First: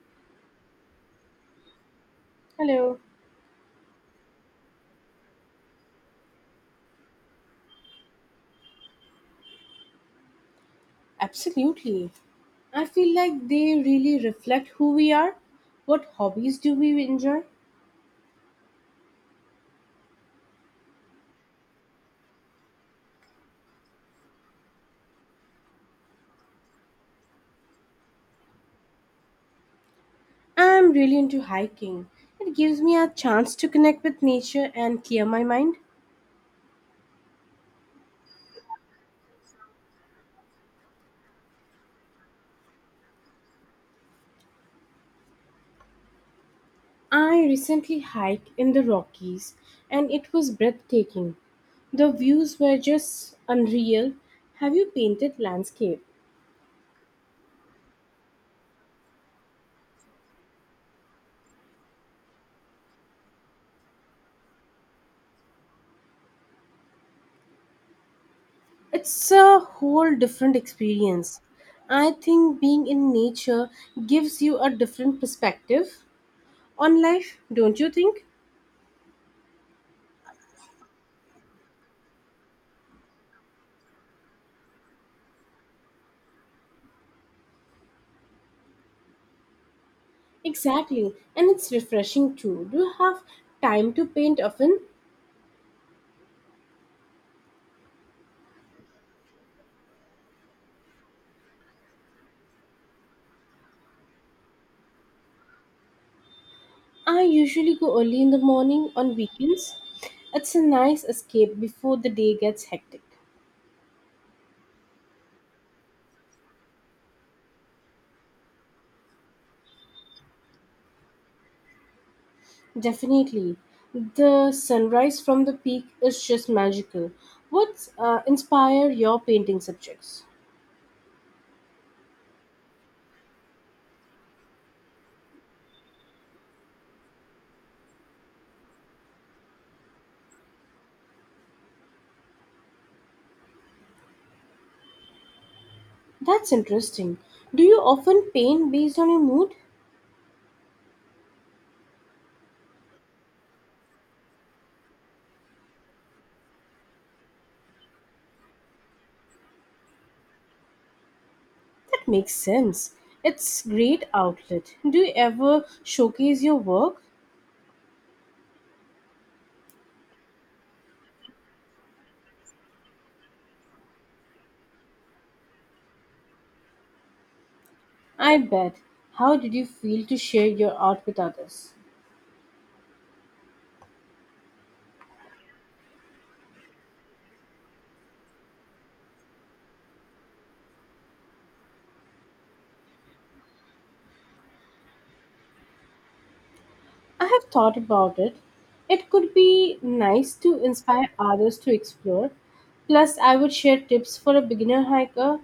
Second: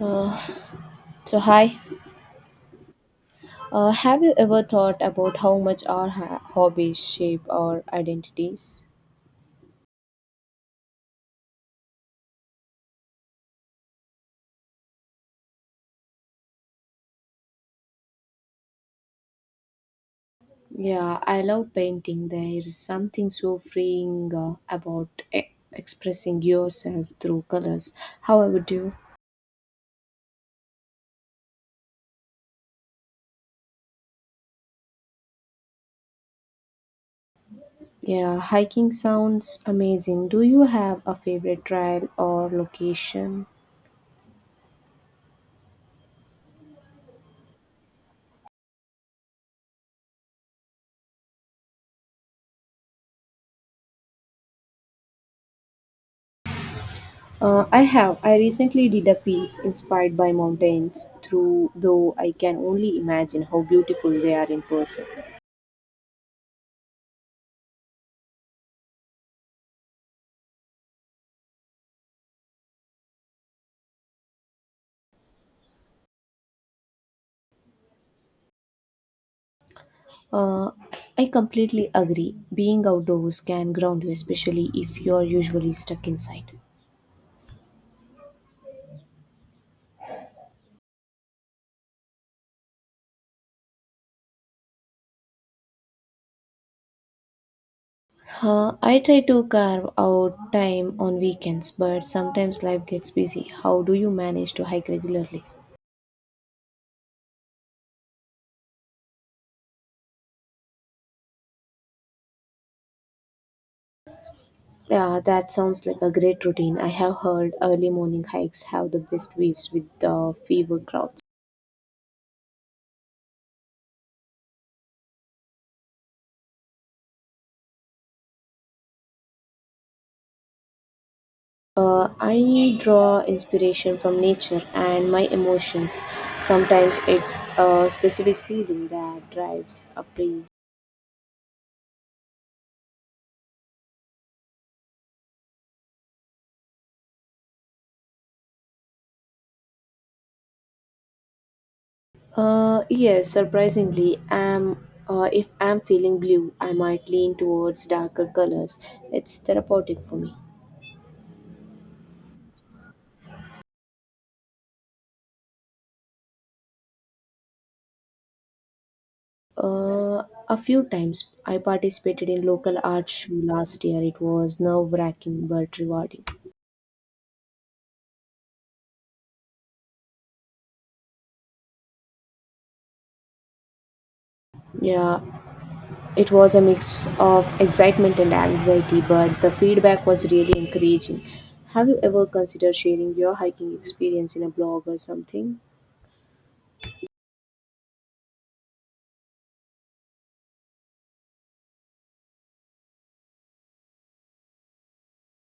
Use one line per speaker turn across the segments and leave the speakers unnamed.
Uh, so hi,
Hello.
have you ever thought about how much our hobbies shape our identities?
Absolutely. I feel like they really reflect who we are. What hobbies do we enjoy?
Yeah, I love painting. There is something so freeing about expressing yourself through colors. How about you?
I'm really into hiking. It gives me a chance to connect with nature and clear my mind.
Yeah, hiking sounds amazing. Do you have a favorite trail or location?
I recently hiked in the Rockies and it was breathtaking. The views were just unreal. Have you painted landscape?
I have. I recently did a piece inspired by mountains, through though I can only imagine how beautiful they are in person.
It's a whole different experience. I think being in nature gives you a different perspective on life, don't you think?
Uh, I completely agree. Being outdoors can ground you, especially if you are usually stuck inside.
Exactly, and it's refreshing too. Do you have time to paint often?
I try to carve out time on weekends, but sometimes life gets busy. How do you manage to hike regularly?
I usually go early in the morning on weekends. It's a nice escape before the day gets hectic.
Yeah, that sounds like a great routine. I have heard early morning hikes have the best waves with the fever crowds.
Definitely. The sunrise from the peak is just magical. What inspire your painting subjects?
I draw inspiration from nature and my emotions. Sometimes it's a specific feeling that drives a place.
That's interesting. Do you often paint based on your mood?
Yes, surprisingly, am if I'm feeling blue, I might lean towards darker colors. It's therapeutic for me.
That makes sense. It's great outlet. Do you ever showcase your work?
A few times I participated in local art show last year. It was nerve-wracking but rewarding.
I bet. How did you feel to share your art with others?
Yeah, it was a mix of excitement and anxiety, but the feedback was really encouraging. Have you ever considered sharing your hiking experience in a blog or something?
I have thought about it. It could be nice to inspire others to explore. Plus, I would share tips for a beginner hiker,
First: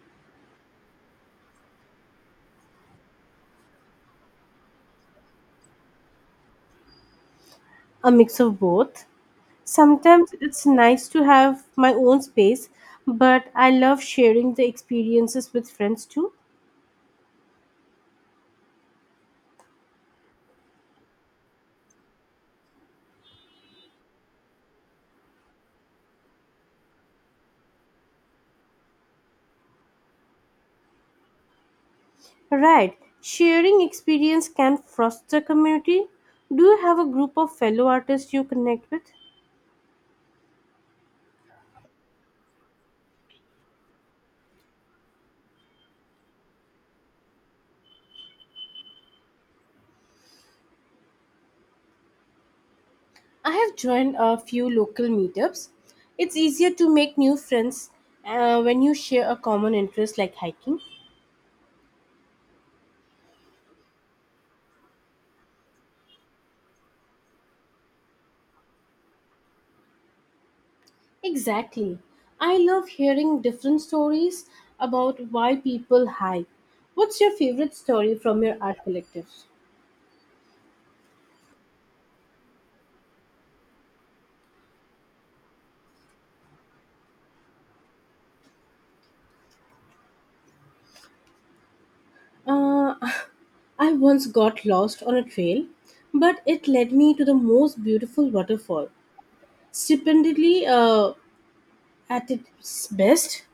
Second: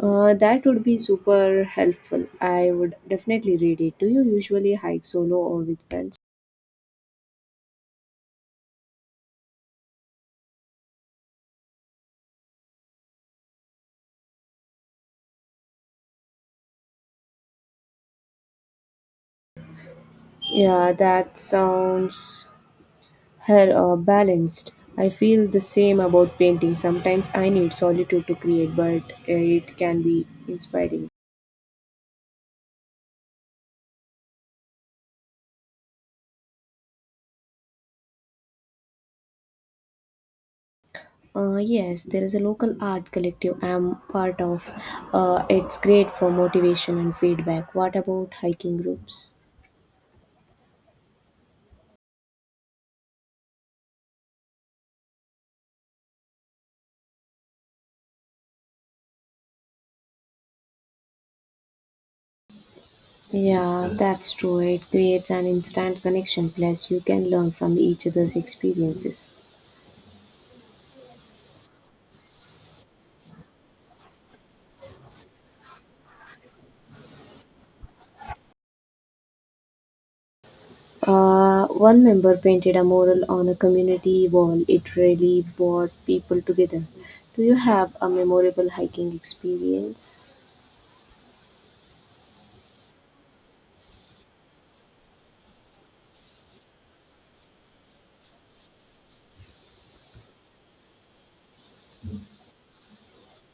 That would be super helpful. I would definitely read it. Do you usually hike solo or with friends?
a mix of both. Sometimes it's nice to have my own space, but I love sharing the experiences with friends too.
Yeah, that sounds balanced. I feel the same about painting. Sometimes I need solitude to create, but it can be inspiring.
Right, sharing experience can foster community. Do you have a group of fellow artists you connect with?
Yes, there is a local art collective I'm part of. It's great for motivation and feedback. What about hiking groups?
I have joined a few local meetups. It's easier to make new friends when you share a common interest like hiking.
Yeah, that's true. It creates an instant connection, plus, you can learn from each other's experiences.
Exactly. I love hearing different stories about why people hike. What's your favorite story from your art collectives?
One member painted a mural on a community wall. It really brought people together. Do you have a memorable hiking experience?
Uh, I once got lost on a trail, but it led me to the most beautiful waterfall. Stupendly at its best.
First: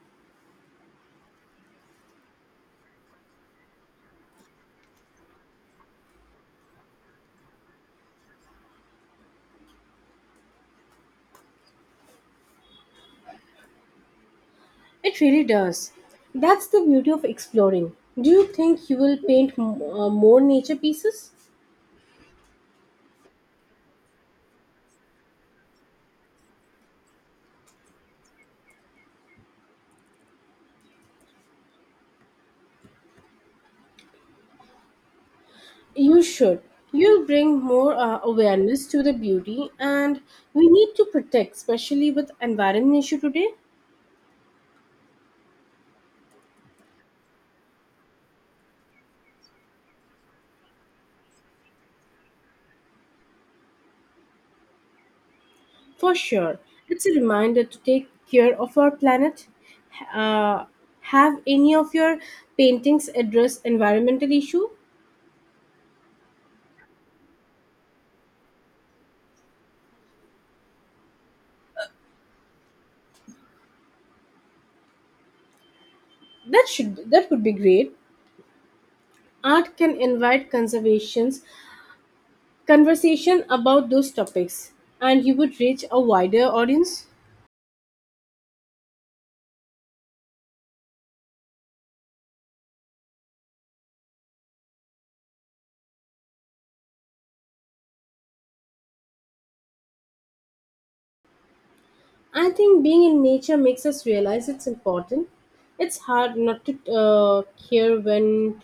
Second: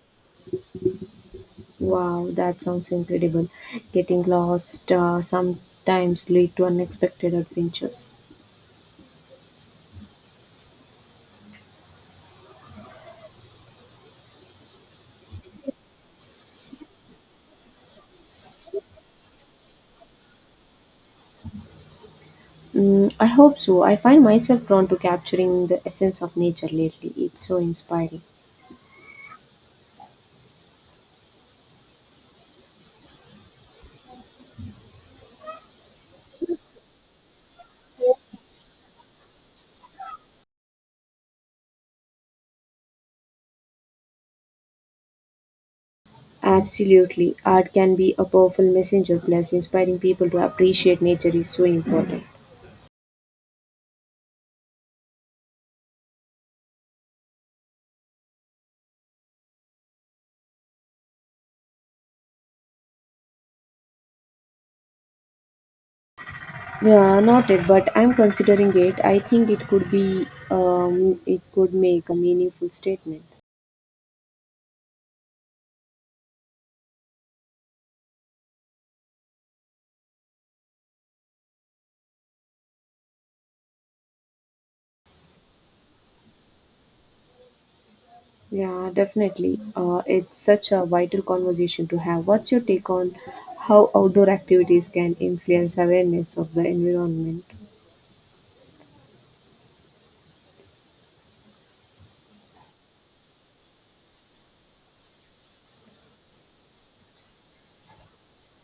Wow, that sounds incredible. Getting lost sometimes lead to unexpected adventures.
It really does. That's the beauty of exploring. Do you think you will paint more nature pieces?
Mm, I hope so. I find myself drawn to capturing the essence of nature lately. It's so inspiring.
You should. You'll bring more awareness to the beauty, and we need to protect, especially with environment issue today.
Absolutely. Art can be a powerful messenger, plus, inspiring people to appreciate nature is so important.
For sure, it's a reminder to take care of our planet. Uh, have any of your paintings address environmental issue?
Yeah, noted, but I'm considering it. I think it could be, it could make a meaningful statement.
That would be great. Art can invite conservations conversation about those topics and you would reach a wider audience.
Yeah, definitely. It's such a vital conversation to have. What's your take on how outdoor activities can influence awareness of the environment?
I think being in nature makes us realize it's important. It's hard not to care when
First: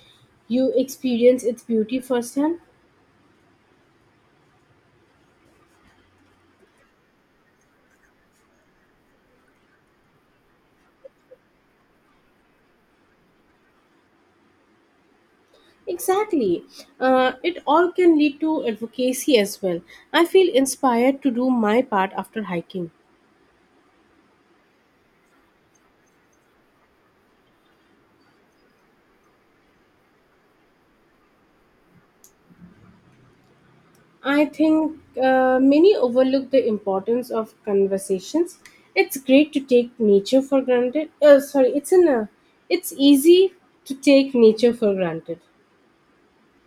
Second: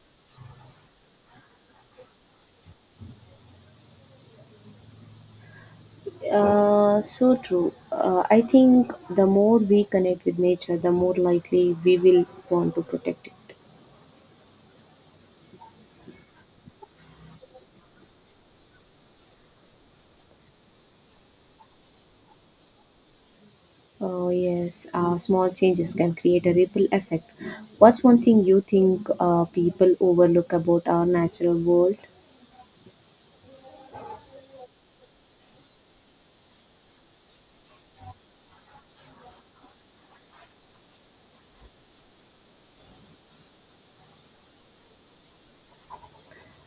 you experience its beauty firsthand.
So true. I think the more we connect with nature, the more likely we will want to protect it.
Exactly. It all can lead to advocacy as well. I feel inspired to do my part after hiking.
Oh, yes, small changes can create a ripple effect. What's one thing you think people overlook about our natural world?
I think many overlook the importance of conversations. It's great to take nature for granted. Sorry, it's in a, It's easy to take nature for granted.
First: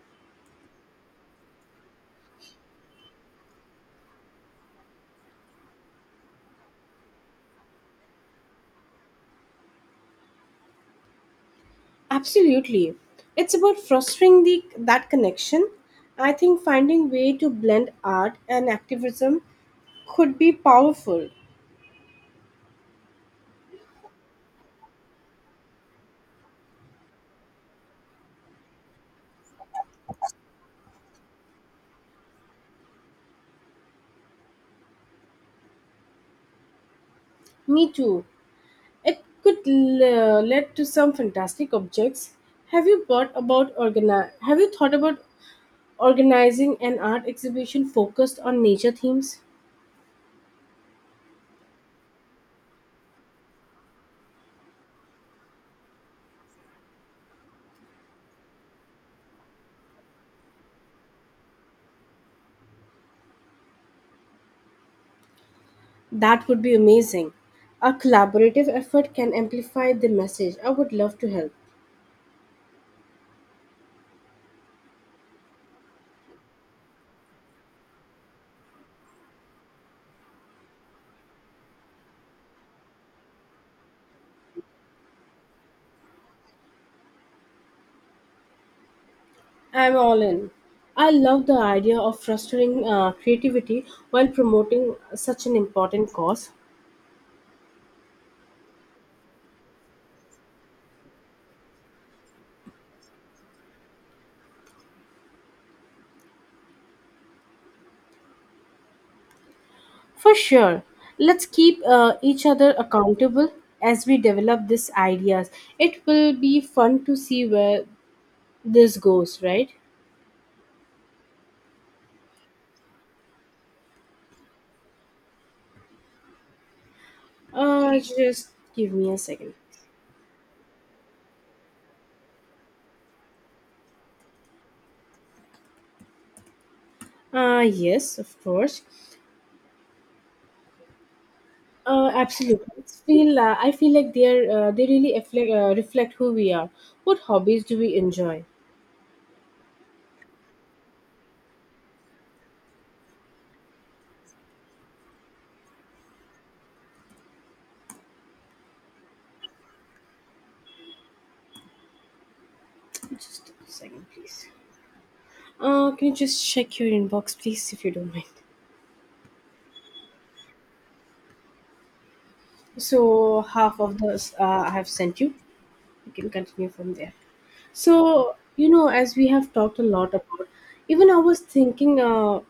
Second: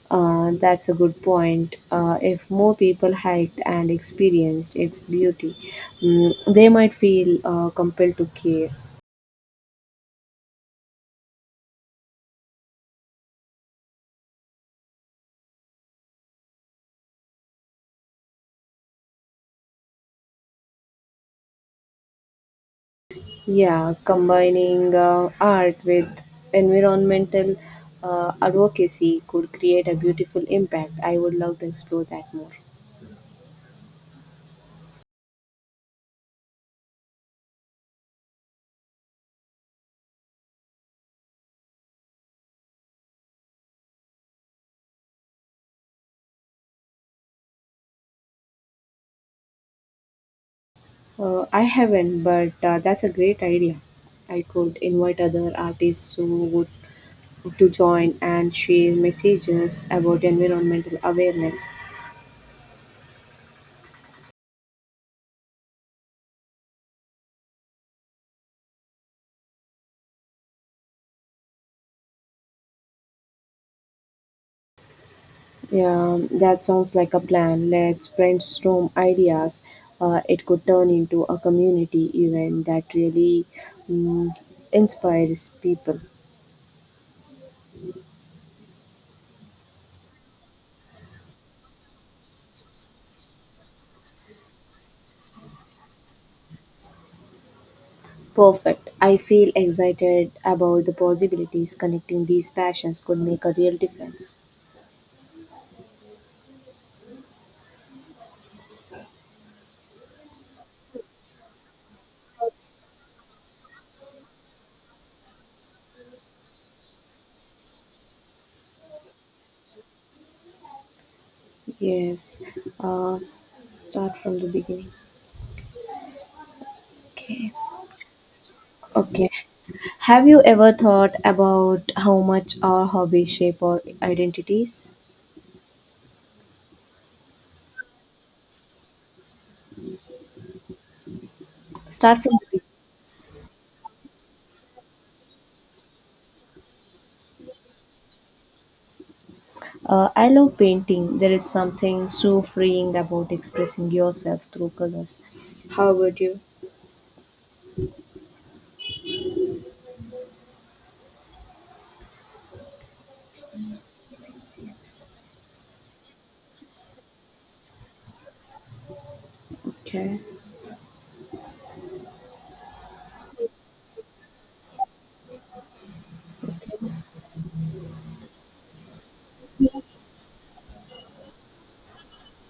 That's a good point. If more people hiked and experienced its beauty, mm, they might feel compelled to care.
Absolutely, it's about fostering the that connection. I think finding way to blend art and activism could be powerful.
Yeah, combining art with environmental advocacy could create a beautiful impact. I would love to explore that more.
Me too. It could lead to some fantastic objects. Have you thought about organizing an art exhibition focused on nature themes?
I haven't, but that's a great idea. I could invite other artists who would to join and share messages about environmental awareness.
That would be amazing. A collaborative effort can amplify the message. I would love to help.
Yeah, that sounds like a plan. Let's brainstorm ideas. It could turn into a community event that really mm, inspires people.
I'm all in. I love the idea of fostering creativity while promoting such an important cause.
Perfect. I feel excited about the possibilities connecting these passions could make a real difference.
For sure, let's keep each other accountable as we develop these ideas. It will be fun to see where this goes, right?
Yes. Uh, start from the beginning. Okay.
Just give me a
Okay.
second.
Have you ever thought about how much our hobbies shape our identities?
Yes, of course.
Start from the beginning.
Absolutely. It's feel I feel like they really reflect who we are. What hobbies do we enjoy?
I love painting. There is something so freeing about expressing yourself through colors. How about you?
Just a second, please. Can you just check your inbox, please, if you don't mind?
Okay.
So half of the I have sent you. You can continue from there. So, you know, as we have talked a lot about, even I was thinking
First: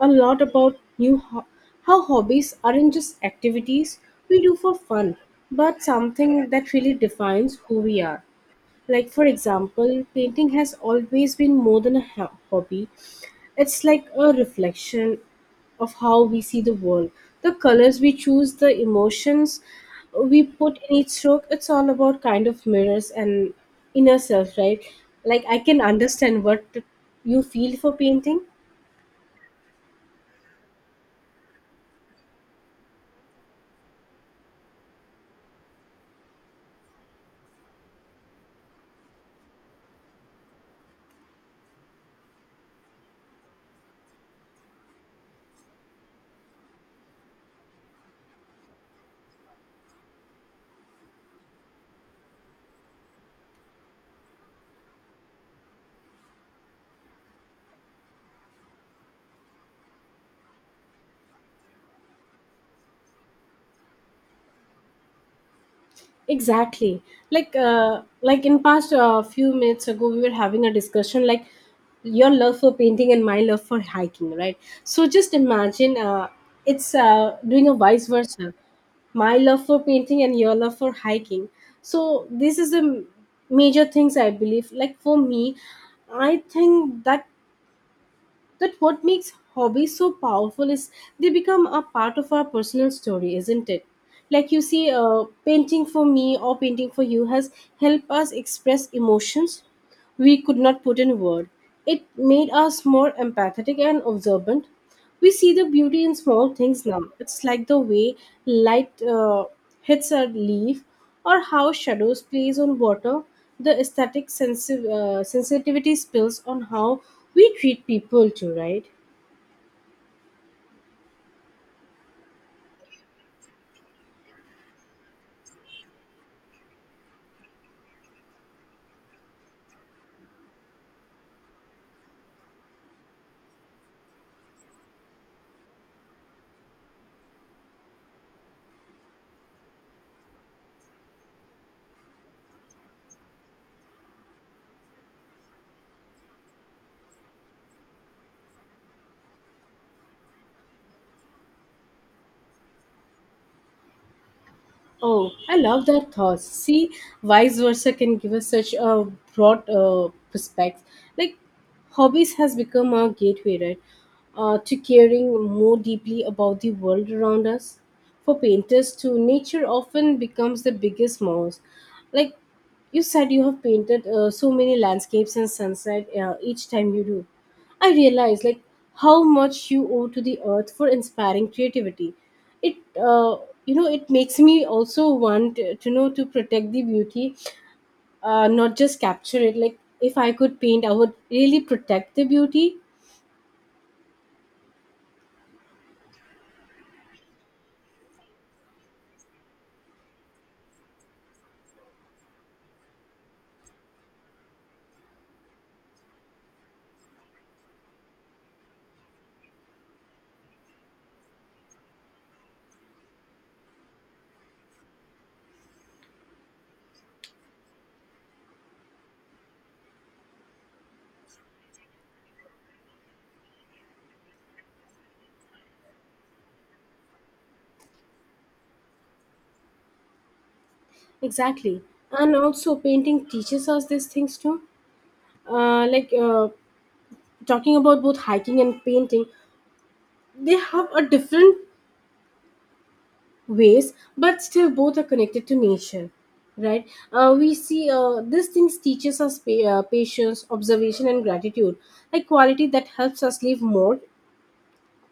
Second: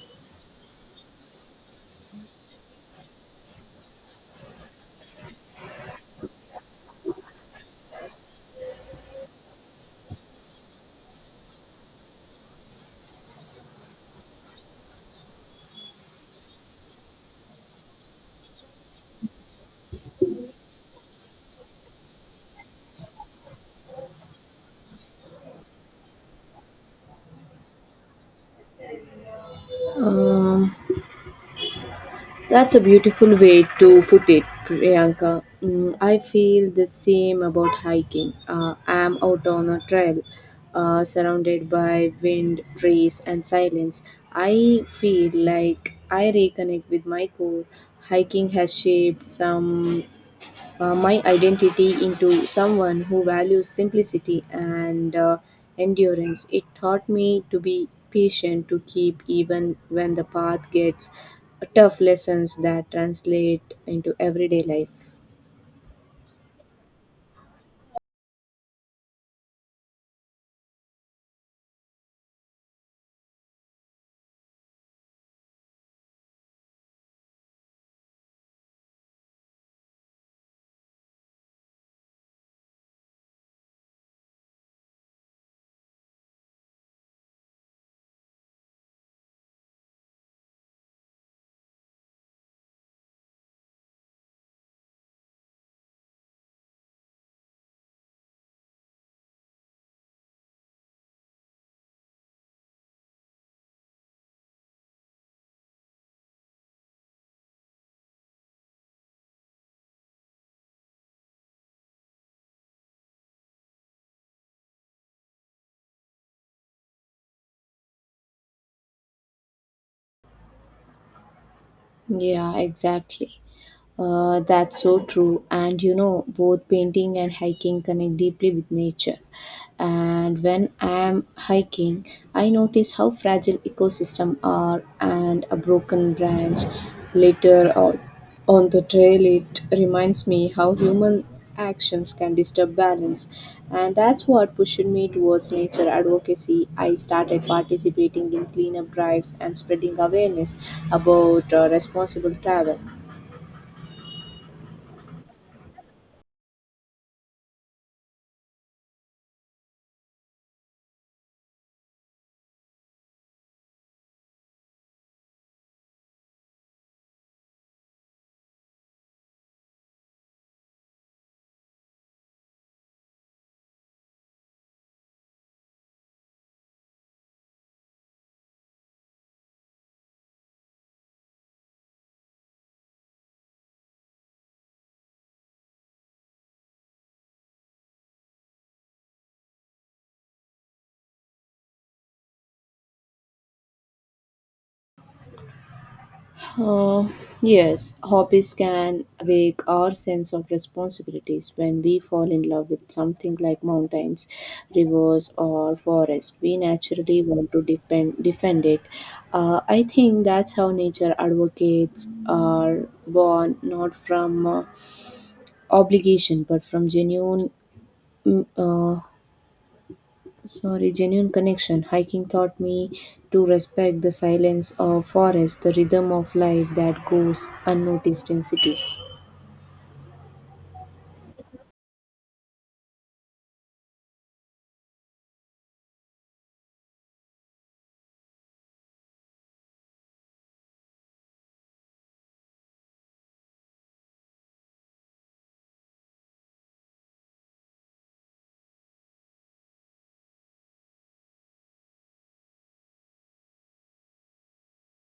a lot about how hobbies aren't just activities we do for fun, but something that really defines who we are. Like, for example, painting has always been more than a hobby, it's like a reflection of how we see the world. The colors we choose, the emotions we put in each stroke, it's all about kind of mirrors and inner self, right? Like I can understand what you feel for painting,
Um, that's a beautiful way to put it, Priyanka. Mm, I feel the same about hiking. I'm out on a trail, surrounded by wind, trees, and silence. I feel like I reconnect with my core. Hiking has shaped some my identity into someone who values simplicity and endurance. It taught me to be patient, to keep even when the path gets tough lessons that translate into everyday life.
exactly. Like like in past few minutes ago we were having a discussion, like your love for painting and my love for hiking, right? So just imagine, it's doing a vice versa, my love for painting and your love for hiking. So this is the major things I believe. Like, for me, I think that what makes hobbies so powerful is they become a part of our personal story, isn't it? Like you see, painting for me or painting for you has helped us express emotions we could not put in word. It made us more empathetic and observant. We see the beauty in small things now. It's like the way light hits a leaf or how shadows plays on water. The aesthetic sensitivity spills on how we treat people too, right?
Yeah, exactly. That's so true. And you know, both painting and hiking connect deeply with nature. And when I'm hiking, I notice how fragile ecosystems are and a broken branch litter or on the trail, it reminds me how human actions can disturb balance, and that's what pushed me towards nature advocacy. I started participating in cleanup drives and spreading awareness about responsible travel.
Oh, I love that thought. See, vice versa can give us such a broad perspective. Like, hobbies has become our gateway, right, to caring more deeply about the world around us. For painters, too, nature often becomes the biggest mouse. Like, you said, you have painted so many landscapes and sunset each time you do. I realize like how much you owe to the earth for inspiring creativity. It You know, it makes me also want to know to protect the beauty, not just capture it. Like if I could paint, I would really protect the beauty.
Uh, yes, hobbies can awake our sense of responsibilities when we fall in love with something like mountains, rivers, or forest. We naturally want to defend it. I think that's how nature advocates are born, not from obligation, but from genuine mm, uh, genuine connection. Hiking taught me to respect the silence of forest, the rhythm of life that goes unnoticed in cities.
Exactly, and also painting teaches us these things too. Uh, like uh, Talking about both hiking and painting, they have a different ways but still both are connected to nature, right? We see these things teaches us patience, observation and gratitude, a quality that helps us live more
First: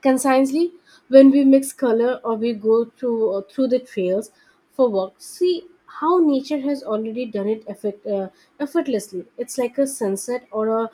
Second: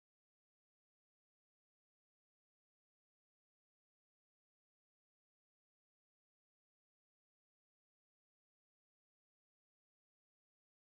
consciously. When we mix color or we go through through the trails for work, see how nature has already done it effect, effortlessly. It's like a sunset or a